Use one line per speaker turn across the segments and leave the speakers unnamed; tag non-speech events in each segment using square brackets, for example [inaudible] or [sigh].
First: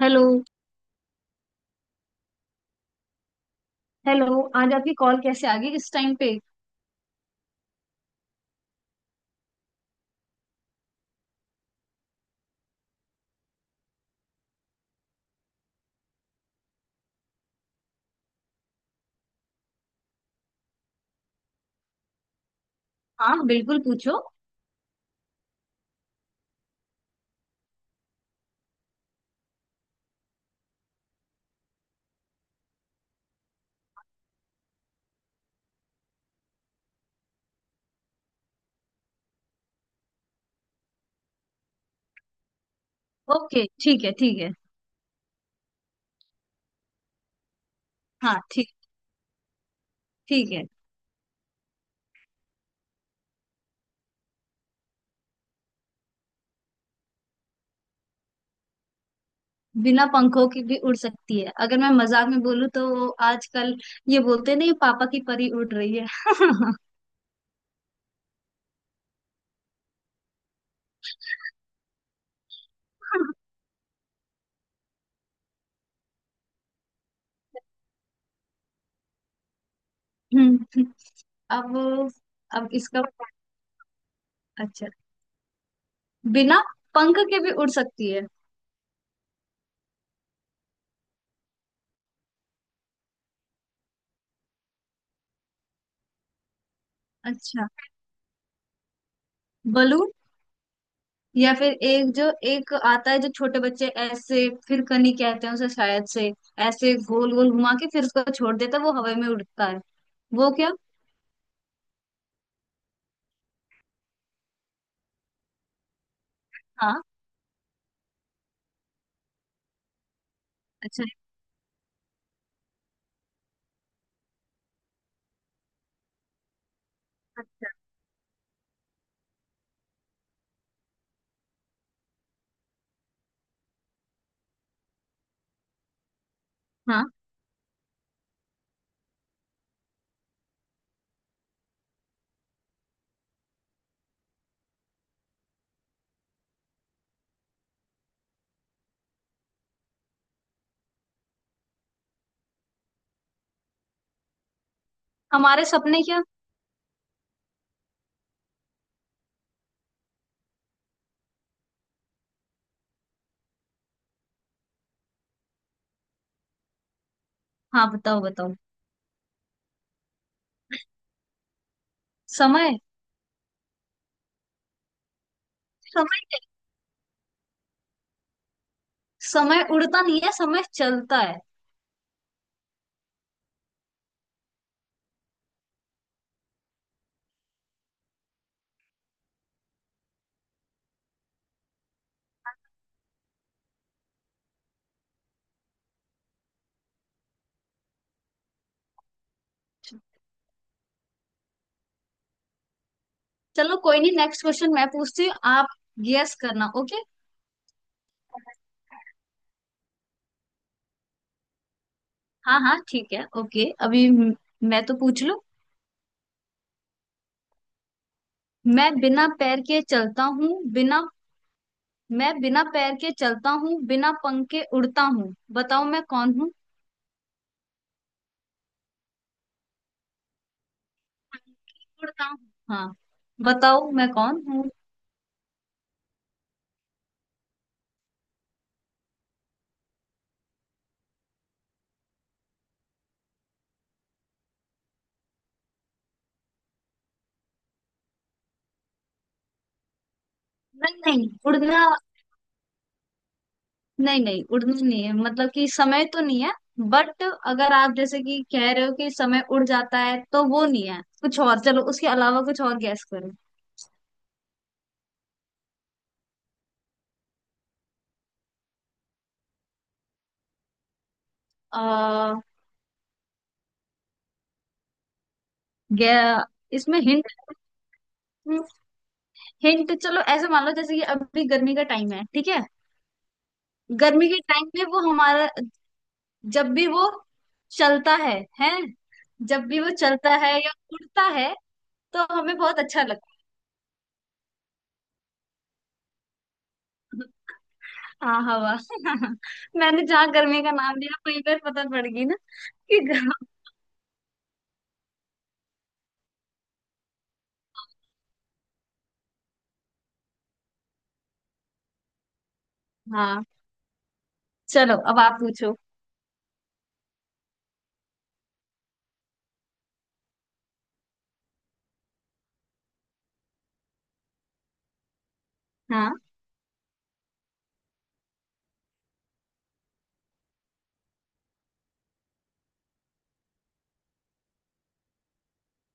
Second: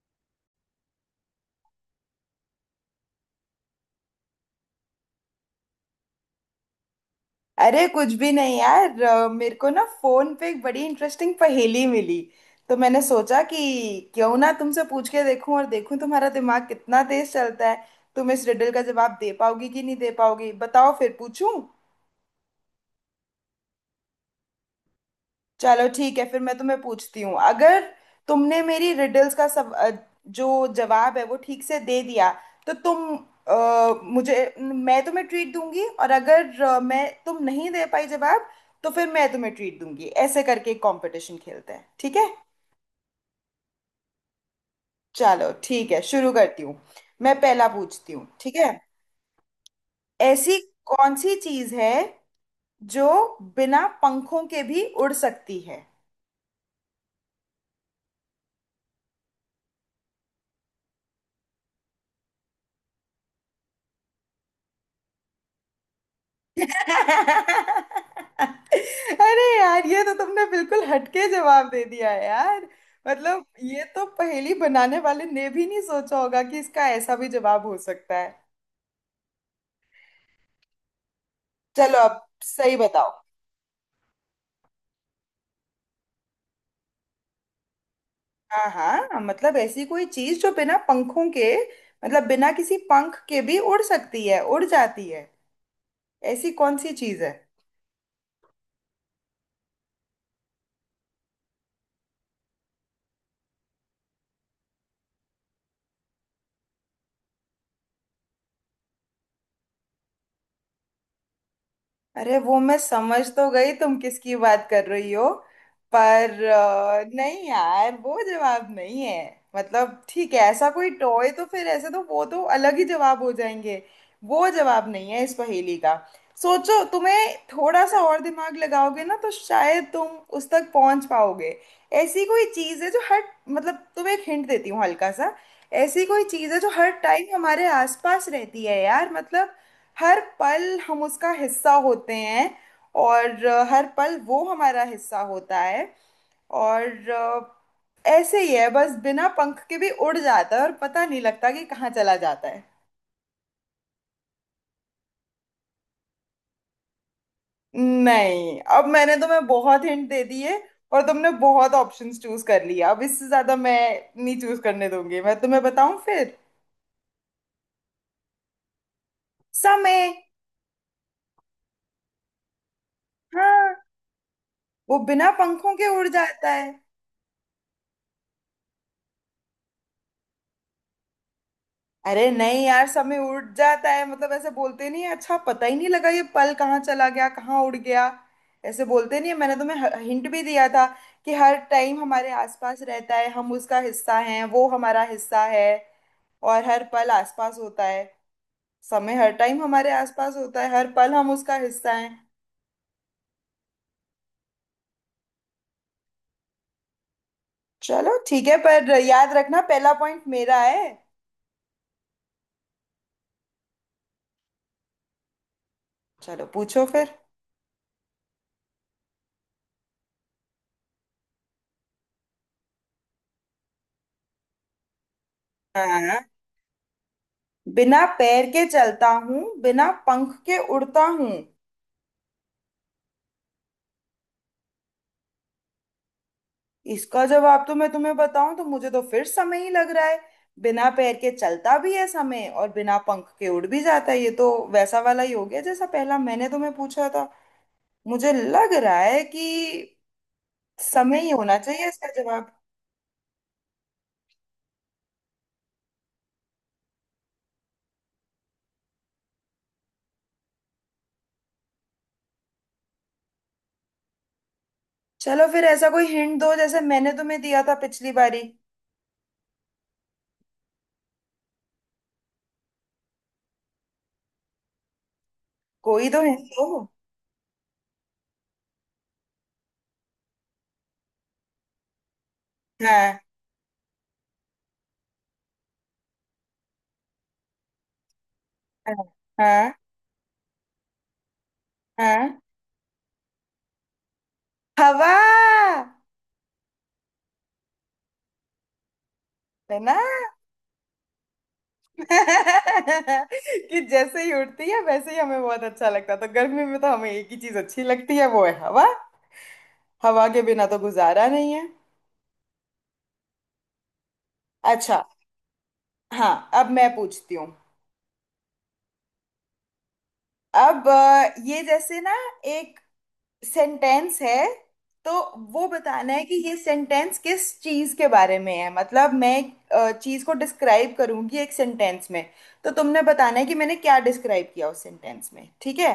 Hello. Hello, आज आपकी call कैसे आ गई इस टाइम पे?
अरे कुछ भी नहीं यार मेरे को ना फोन पे एक बड़ी इंटरेस्टिंग पहेली मिली। तो मैंने सोचा कि क्यों ना तुमसे पूछ के देखूं और देखूं तुम्हारा दिमाग कितना तेज चलता है। तुम इस रिडल का जवाब दे पाओगी कि नहीं दे पाओगी, बताओ फिर पूछूं।
हाँ बिल्कुल, पूछो।
चलो ठीक है, फिर मैं तुम्हें पूछती हूँ। अगर तुमने मेरी रिडल्स का सब जो जवाब है वो ठीक से दे दिया तो तुम मुझे, मैं तुम्हें ट्रीट दूंगी। और अगर मैं, तुम नहीं दे पाई जवाब तो फिर मैं तुम्हें ट्रीट दूंगी। ऐसे करके एक कंपटीशन खेलते हैं, ठीक है।
ओके ठीक है, ठीक है।
चलो ठीक है, शुरू करती हूँ। मैं पहला पूछती हूँ,
हाँ
ठीक है।
ठीक। ठीक
ऐसी
है।
कौन सी चीज़ है जो बिना पंखों के भी उड़ सकती है?
बिना पंखों की भी उड़ सकती है? अगर मैं मजाक में बोलूँ तो वो आजकल ये बोलते नहीं, पापा की परी उड़ रही है। [laughs]
अरे यार, ये तो तुमने बिल्कुल हटके जवाब दे दिया है यार। मतलब ये तो पहेली बनाने वाले ने भी नहीं सोचा होगा कि इसका ऐसा भी जवाब हो सकता है।
हम्म, अब।
चलो अब
अब
सही
इसका,
बताओ।
अच्छा, बिना पंख के भी उड़ सकती है?
हाँ हाँ, मतलब ऐसी कोई चीज जो बिना पंखों के, मतलब बिना किसी पंख के भी उड़ सकती है, उड़ जाती है। ऐसी कौन सी चीज है?
अच्छा, बलून। या फिर एक जो एक आता है जो छोटे बच्चे ऐसे फिर कनी कहते हैं उसे शायद से, ऐसे गोल गोल घुमा के फिर उसको छोड़ देता है वो हवा में उड़ता है। वो क्या?
अरे वो मैं समझ तो गई तुम किसकी बात कर रही हो, पर
हाँ।
नहीं यार, वो जवाब नहीं है। मतलब ठीक है, ऐसा कोई
अच्छा।
टॉय तो फिर ऐसे तो वो तो अलग ही जवाब हो जाएंगे। वो जवाब नहीं है इस पहेली का। सोचो, तुम्हें
अच्छा।
थोड़ा सा और दिमाग लगाओगे ना तो शायद तुम उस तक पहुंच पाओगे। ऐसी कोई चीज़ है जो हर, मतलब तुम्हें एक हिंट देती हूँ हल्का सा। ऐसी कोई चीज़ है जो हर
हाँ,
टाइम हमारे आसपास रहती है यार, मतलब हर पल हम उसका हिस्सा होते हैं और हर पल वो हमारा हिस्सा होता है। और अ, ऐसे ही है बस, बिना पंख के भी उड़ जाता है और पता नहीं लगता कि कहाँ चला जाता है।
हमारे सपने क्या?
नहीं, अब मैंने तुम्हें बहुत हिंट दे दिए और तुमने बहुत ऑप्शंस चूज कर लिया। अब इससे ज्यादा मैं नहीं चूज करने दूंगी, मैं तुम्हें बताऊं फिर।
हाँ बताओ, बताओ।
समय।
समय।
हाँ, वो बिना पंखों के
समय?
उड़ जाता है।
समय उड़ता नहीं है, समय चलता है।
अरे नहीं यार, समय उड़ जाता है, मतलब ऐसे बोलते नहीं है, अच्छा पता ही नहीं लगा ये पल कहाँ चला गया, कहाँ उड़ गया। ऐसे बोलते नहीं है। मैंने तुम्हें हिंट भी दिया था कि हर टाइम हमारे आसपास रहता है, हम उसका हिस्सा हैं वो हमारा हिस्सा है और हर पल आसपास होता है। समय हर टाइम हमारे आसपास होता है, हर पल हम उसका हिस्सा हैं।
चलो कोई नहीं, नेक्स्ट क्वेश्चन मैं पूछती हूँ, आप गेस करना, ओके?
चलो ठीक है, पर याद रखना पहला पॉइंट मेरा है।
हाँ हाँ ठीक है, ओके। मैं तो पूछ लूं।
चलो पूछो फिर।
मैं बिना पैर के चलता हूँ, बिना मैं बिना पैर के चलता हूँ, बिना पंख के उड़ता हूँ, बताओ मैं
हाँ,
कौन हूँ?
बिना पैर के चलता हूँ बिना पंख के उड़ता हूँ।
उड़ता हूँ। हाँ। बताओ मैं कौन हूँ?
इसका जवाब तो मैं तुम्हें बताऊं तो मुझे तो फिर समय ही लग रहा है। बिना पैर के चलता भी है समय और बिना पंख के उड़ भी जाता है। ये तो वैसा वाला ही हो गया जैसा पहला मैंने तुम्हें पूछा था। मुझे लग रहा है कि
नहीं
समय
नहीं,
ही होना
उड़ना।
चाहिए इसका जवाब।
नहीं नहीं, उड़ना नहीं है मतलब कि समय तो नहीं है। बट अगर आप जैसे कि कह रहे हो कि समय उड़ जाता है तो वो नहीं है, कुछ और। चलो उसके अलावा कुछ और गैस करो।
चलो फिर ऐसा कोई हिंट दो जैसे मैंने तुम्हें दिया था पिछली बारी।
आ,
कोई तो हिंट
गया।
दो।
इसमें हिंट, हिंट, चलो ऐसे मान लो जैसे कि अभी गर्मी का टाइम है ठीक है?
हाँ।
गर्मी के टाइम में वो हमारा, जब भी वो चलता है,
हाँ।
जब
हाँ।
भी वो चलता है या उड़ता है तो
हाँ।
हमें बहुत अच्छा लगता
हवा।
है। हाँ हवा। [laughs]
है ना।
मैंने जहाँ गर्मी का नाम लिया वहीं पर पता पड़ गई ना कि गर्म-।
[laughs] कि जैसे ही उठती है वैसे ही हमें बहुत अच्छा लगता है, तो गर्मी में तो हमें एक ही चीज अच्छी लगती है, वो है हवा। हवा के बिना तो गुजारा नहीं है।
हाँ चलो
अच्छा।
अब आप पूछो।
हाँ। अब मैं पूछती हूँ। ये जैसे ना, एक सेंटेंस है तो वो बताना
हाँ
है कि ये सेंटेंस किस चीज के बारे में है। मतलब मैं एक चीज को डिस्क्राइब करूंगी एक सेंटेंस में, तो तुमने बताना है कि मैंने क्या डिस्क्राइब किया उस सेंटेंस में, ठीक है।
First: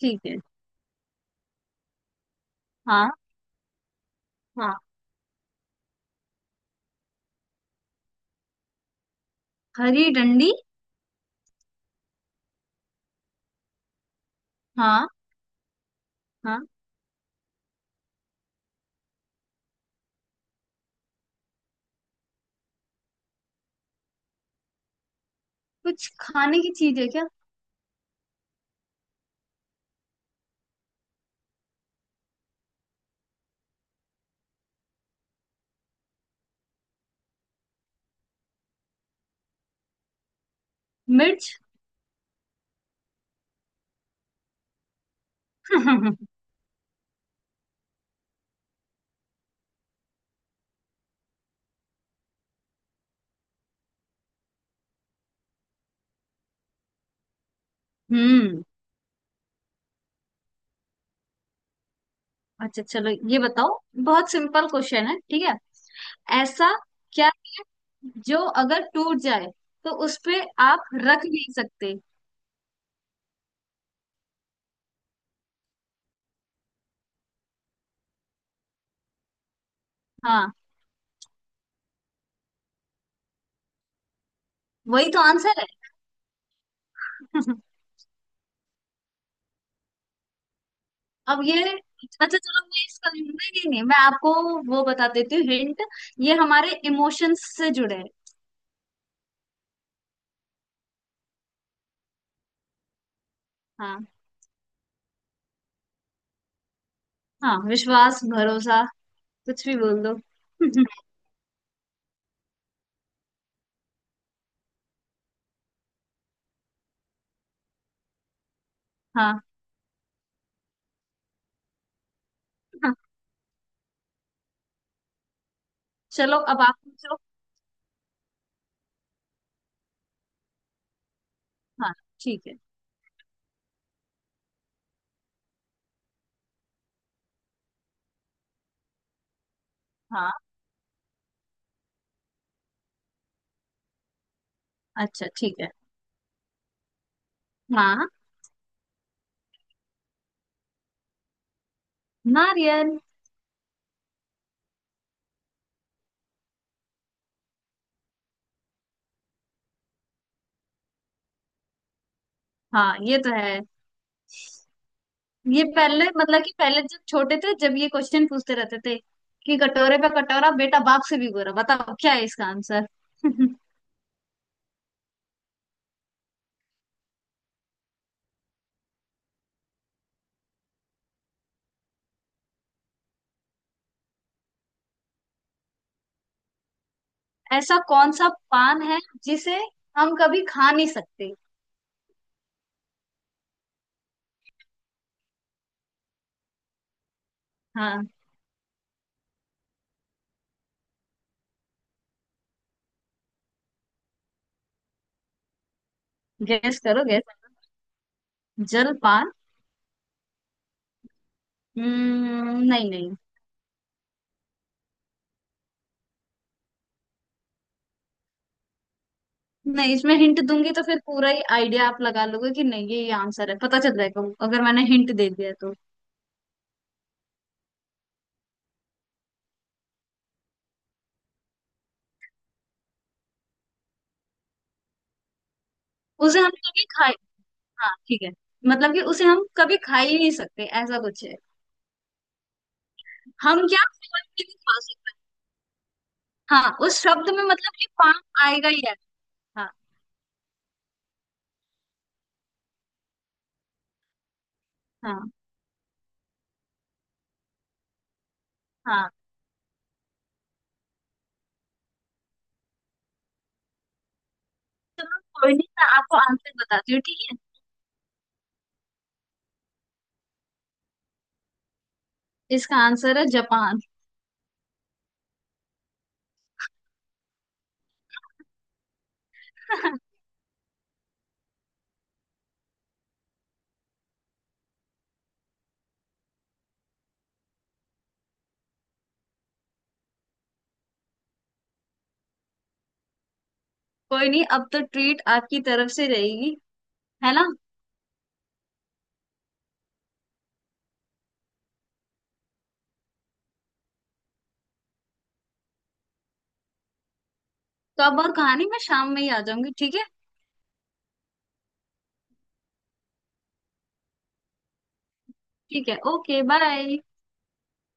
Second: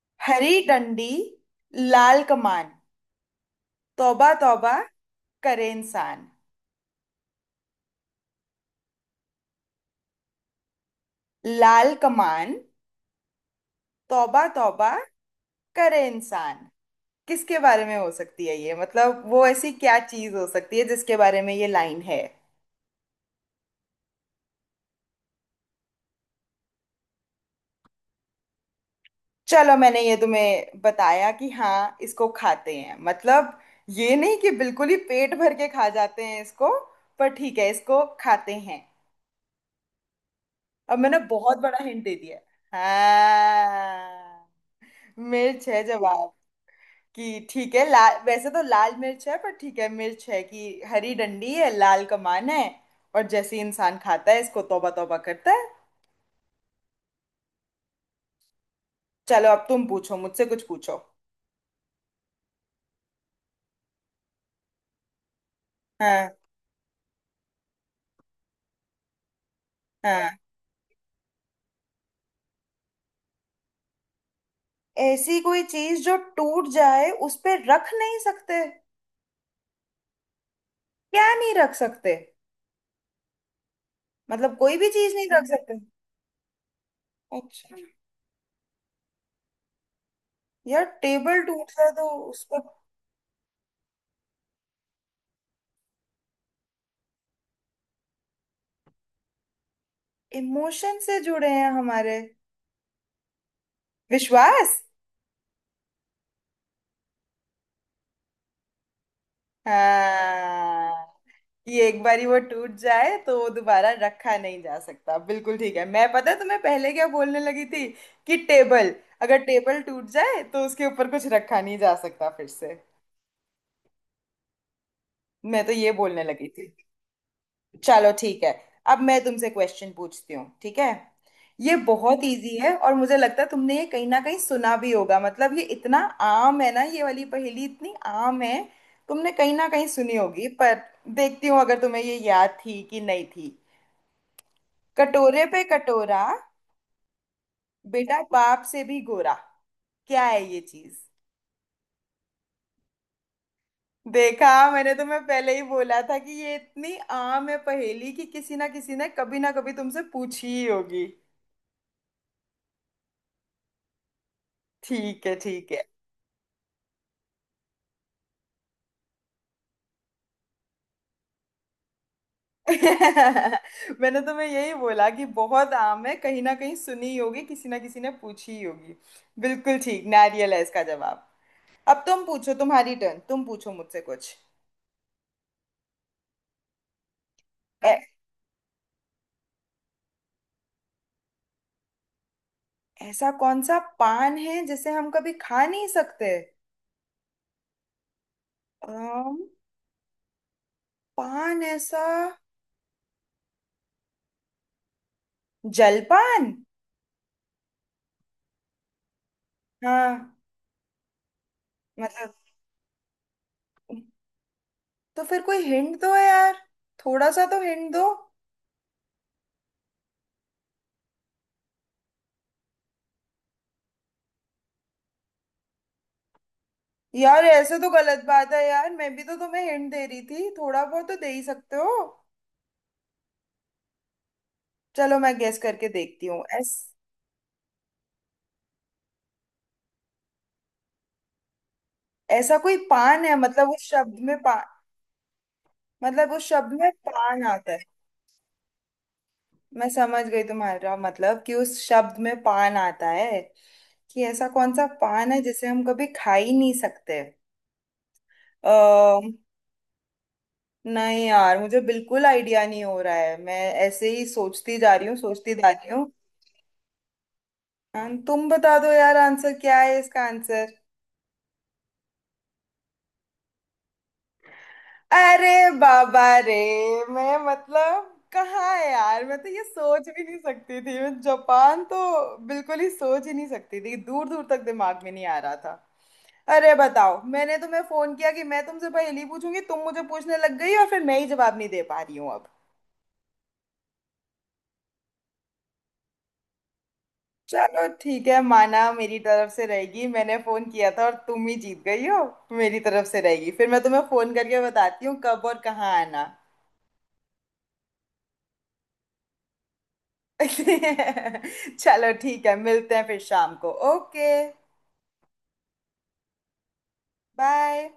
ठीक है।
हरी डंडी, लाल कमान,
हाँ
तौबा तौबा
हाँ।
करे इंसान।
हरी डंडी।
लाल कमान, तौबा तौबा
हाँ।
करे इंसान।
हाँ।
किसके बारे में हो सकती है ये, मतलब वो ऐसी क्या चीज हो सकती है जिसके बारे में ये लाइन है?
कुछ खाने की चीज है क्या?
चलो मैंने ये तुम्हें बताया कि हाँ इसको खाते हैं, मतलब ये नहीं कि बिल्कुल ही पेट भर के खा जाते हैं इसको, पर ठीक है इसको खाते हैं। अब मैंने
मिर्च।
बहुत बड़ा हिंट दे दिया। हाँ, मिर्च है
[laughs]
जवाब। कि ठीक है, लाल, वैसे तो लाल मिर्च है, पर ठीक है मिर्च है कि हरी डंडी है, लाल कमान है और जैसे ही इंसान खाता है इसको तौबा तौबा करता है।
हम्म।
चलो, अब तुम पूछो, मुझसे कुछ पूछो।
अच्छा चलो ये बताओ, बहुत सिंपल क्वेश्चन है ठीक है?
हाँ।
ऐसा क्या जो अगर टूट जाए तो उस
हाँ।
पे आप रख नहीं सकते?
ऐसी कोई चीज जो टूट जाए उस पे रख नहीं सकते?
हाँ।
क्या नहीं रख सकते, मतलब कोई भी
वही
चीज
तो
नहीं रख
आंसर है।
सकते? अच्छा।
[laughs]
यार
अब
टेबल
ये,
टूट जाए तो
अच्छा
उस
चलो
पर।
मैं इसका, नहीं नहीं नहीं, मैं आपको वो बता देती हूँ हिंट, ये हमारे इमोशंस से जुड़े हैं।
इमोशन से जुड़े हैं हमारे।
हाँ।
विश्वास।
हाँ विश्वास, भरोसा, कुछ भी बोल दो। [laughs]
हाँ, ये एक बारी वो टूट जाए तो वो दोबारा रखा नहीं जा सकता, बिल्कुल ठीक है। मैं पता है तुम्हें पहले क्या बोलने लगी थी कि टेबल,
हाँ।
अगर टेबल टूट जाए तो उसके ऊपर कुछ रखा नहीं जा सकता फिर से।
हाँ
मैं तो ये बोलने
चलो
लगी
अब
थी।
आप पूछो।
चलो ठीक है, अब मैं तुमसे क्वेश्चन पूछती हूँ, ठीक है। ये
हाँ
बहुत
ठीक है।
इजी है और मुझे लगता है तुमने ये कहीं ना कहीं सुना भी होगा। मतलब ये इतना आम है ना, ये वाली पहेली इतनी आम है, तुमने कहीं ना कहीं सुनी
हाँ।
होगी, पर देखती हूँ अगर तुम्हें ये याद थी कि नहीं थी।
अच्छा
कटोरे
ठीक
पे
है।
कटोरा,
हाँ।
बेटा बाप से भी गोरा। क्या है ये चीज?
नारियल।
देखा, मैंने तुम्हें पहले ही बोला था कि ये इतनी आम है पहेली कि किसी ना किसी ने कभी ना कभी तुमसे पूछी ही होगी।
हाँ ये तो है।
ठीक है
ये
ठीक है।
पहले मतलब कि पहले जब छोटे थे जब ये क्वेश्चन पूछते रहते थे कि कटोरे पे कटोरा, बेटा बाप से भी गोरा, बताओ क्या है इसका आंसर। [laughs]
[laughs] मैंने तुम्हें यही बोला कि बहुत आम है, कहीं ना कहीं सुनी ही होगी, किसी ना किसी ने पूछी ही होगी। बिल्कुल ठीक, नारियल है इसका जवाब। अब तुम पूछो, तुम्हारी टर्न, तुम पूछो मुझसे कुछ।
ऐसा
ऐ-
कौन सा पान है जिसे हम कभी खा नहीं सकते?
ऐसा कौन सा पान है जिसे हम कभी खा नहीं सकते?
हाँ।
आम पान। ऐसा जलपान?
गैस करो, गैस। जल पान?
हाँ। मतलब,
नहीं नहीं।
तो फिर कोई हिंट दो यार, थोड़ा सा तो हिंट दो।
नहीं, इसमें हिंट दूंगी तो फिर पूरा ही आइडिया आप लगा लोगे कि नहीं ये ये आंसर है, पता चल जाएगा अगर मैंने हिंट दे दिया तो।
यार ऐसे तो गलत बात है यार, मैं भी तो तुम्हें हिंट दे रही थी, थोड़ा बहुत तो दे ही सकते हो। चलो मैं गेस करके देखती
उसे
हूँ।
हम
ऐस
कभी खाए, हाँ ठीक है, मतलब कि उसे हम कभी खा ही नहीं सकते ऐसा कुछ है।
ऐसा कोई पान है,
हम
मतलब
क्या
उस शब्द
फल
में
भी नहीं
पान,
खा सकते?
मतलब उस
हाँ
शब्द में
उस शब्द
पान
में
आता
मतलब
है?
कि पाम आएगा ही आएगा। हाँ।
मैं समझ गई तुम्हारा मतलब, कि उस शब्द में पान आता है, कि ऐसा कौन सा
हाँ।
पान है जिसे हम कभी खा ही नहीं सकते।
हाँ।
नहीं यार, मुझे बिल्कुल आइडिया नहीं हो रहा है। मैं ऐसे ही सोचती जा रही हूँ,
कोई
सोचती
नहीं
जा
मैं
रही हूँ।
आपको आंसर बताती हूँ, ठीक है?
तुम बता दो यार, आंसर क्या है इसका आंसर।
इसका आंसर है जापान।
अरे बाबा रे। मैं, मतलब कहाँ है यार, मैं तो ये सोच
[laughs]
भी नहीं सकती थी, मैं जापान तो बिल्कुल ही सोच ही नहीं सकती थी, दूर दूर तक दिमाग में नहीं आ रहा था। अरे बताओ, मैंने तुम्हें फोन किया कि मैं तुमसे पहेली पूछूंगी, तुम मुझे पूछने लग गई और फिर मैं ही जवाब नहीं दे पा रही हूँ अब।
कोई नहीं, अब तो ट्रीट आपकी तरफ से रहेगी, है ना?
चलो ठीक है, माना मेरी तरफ से रहेगी, मैंने फोन किया था और तुम ही जीत गई हो। मेरी तरफ से रहेगी, फिर मैं तुम्हें फोन करके बताती हूँ कब और कहाँ आना।
तो अब और कहानी मैं शाम में ही आ जाऊंगी ठीक है?
[laughs] चलो ठीक है, मिलते हैं फिर शाम को, ओके।
ठीक है ओके बाय।
बाय।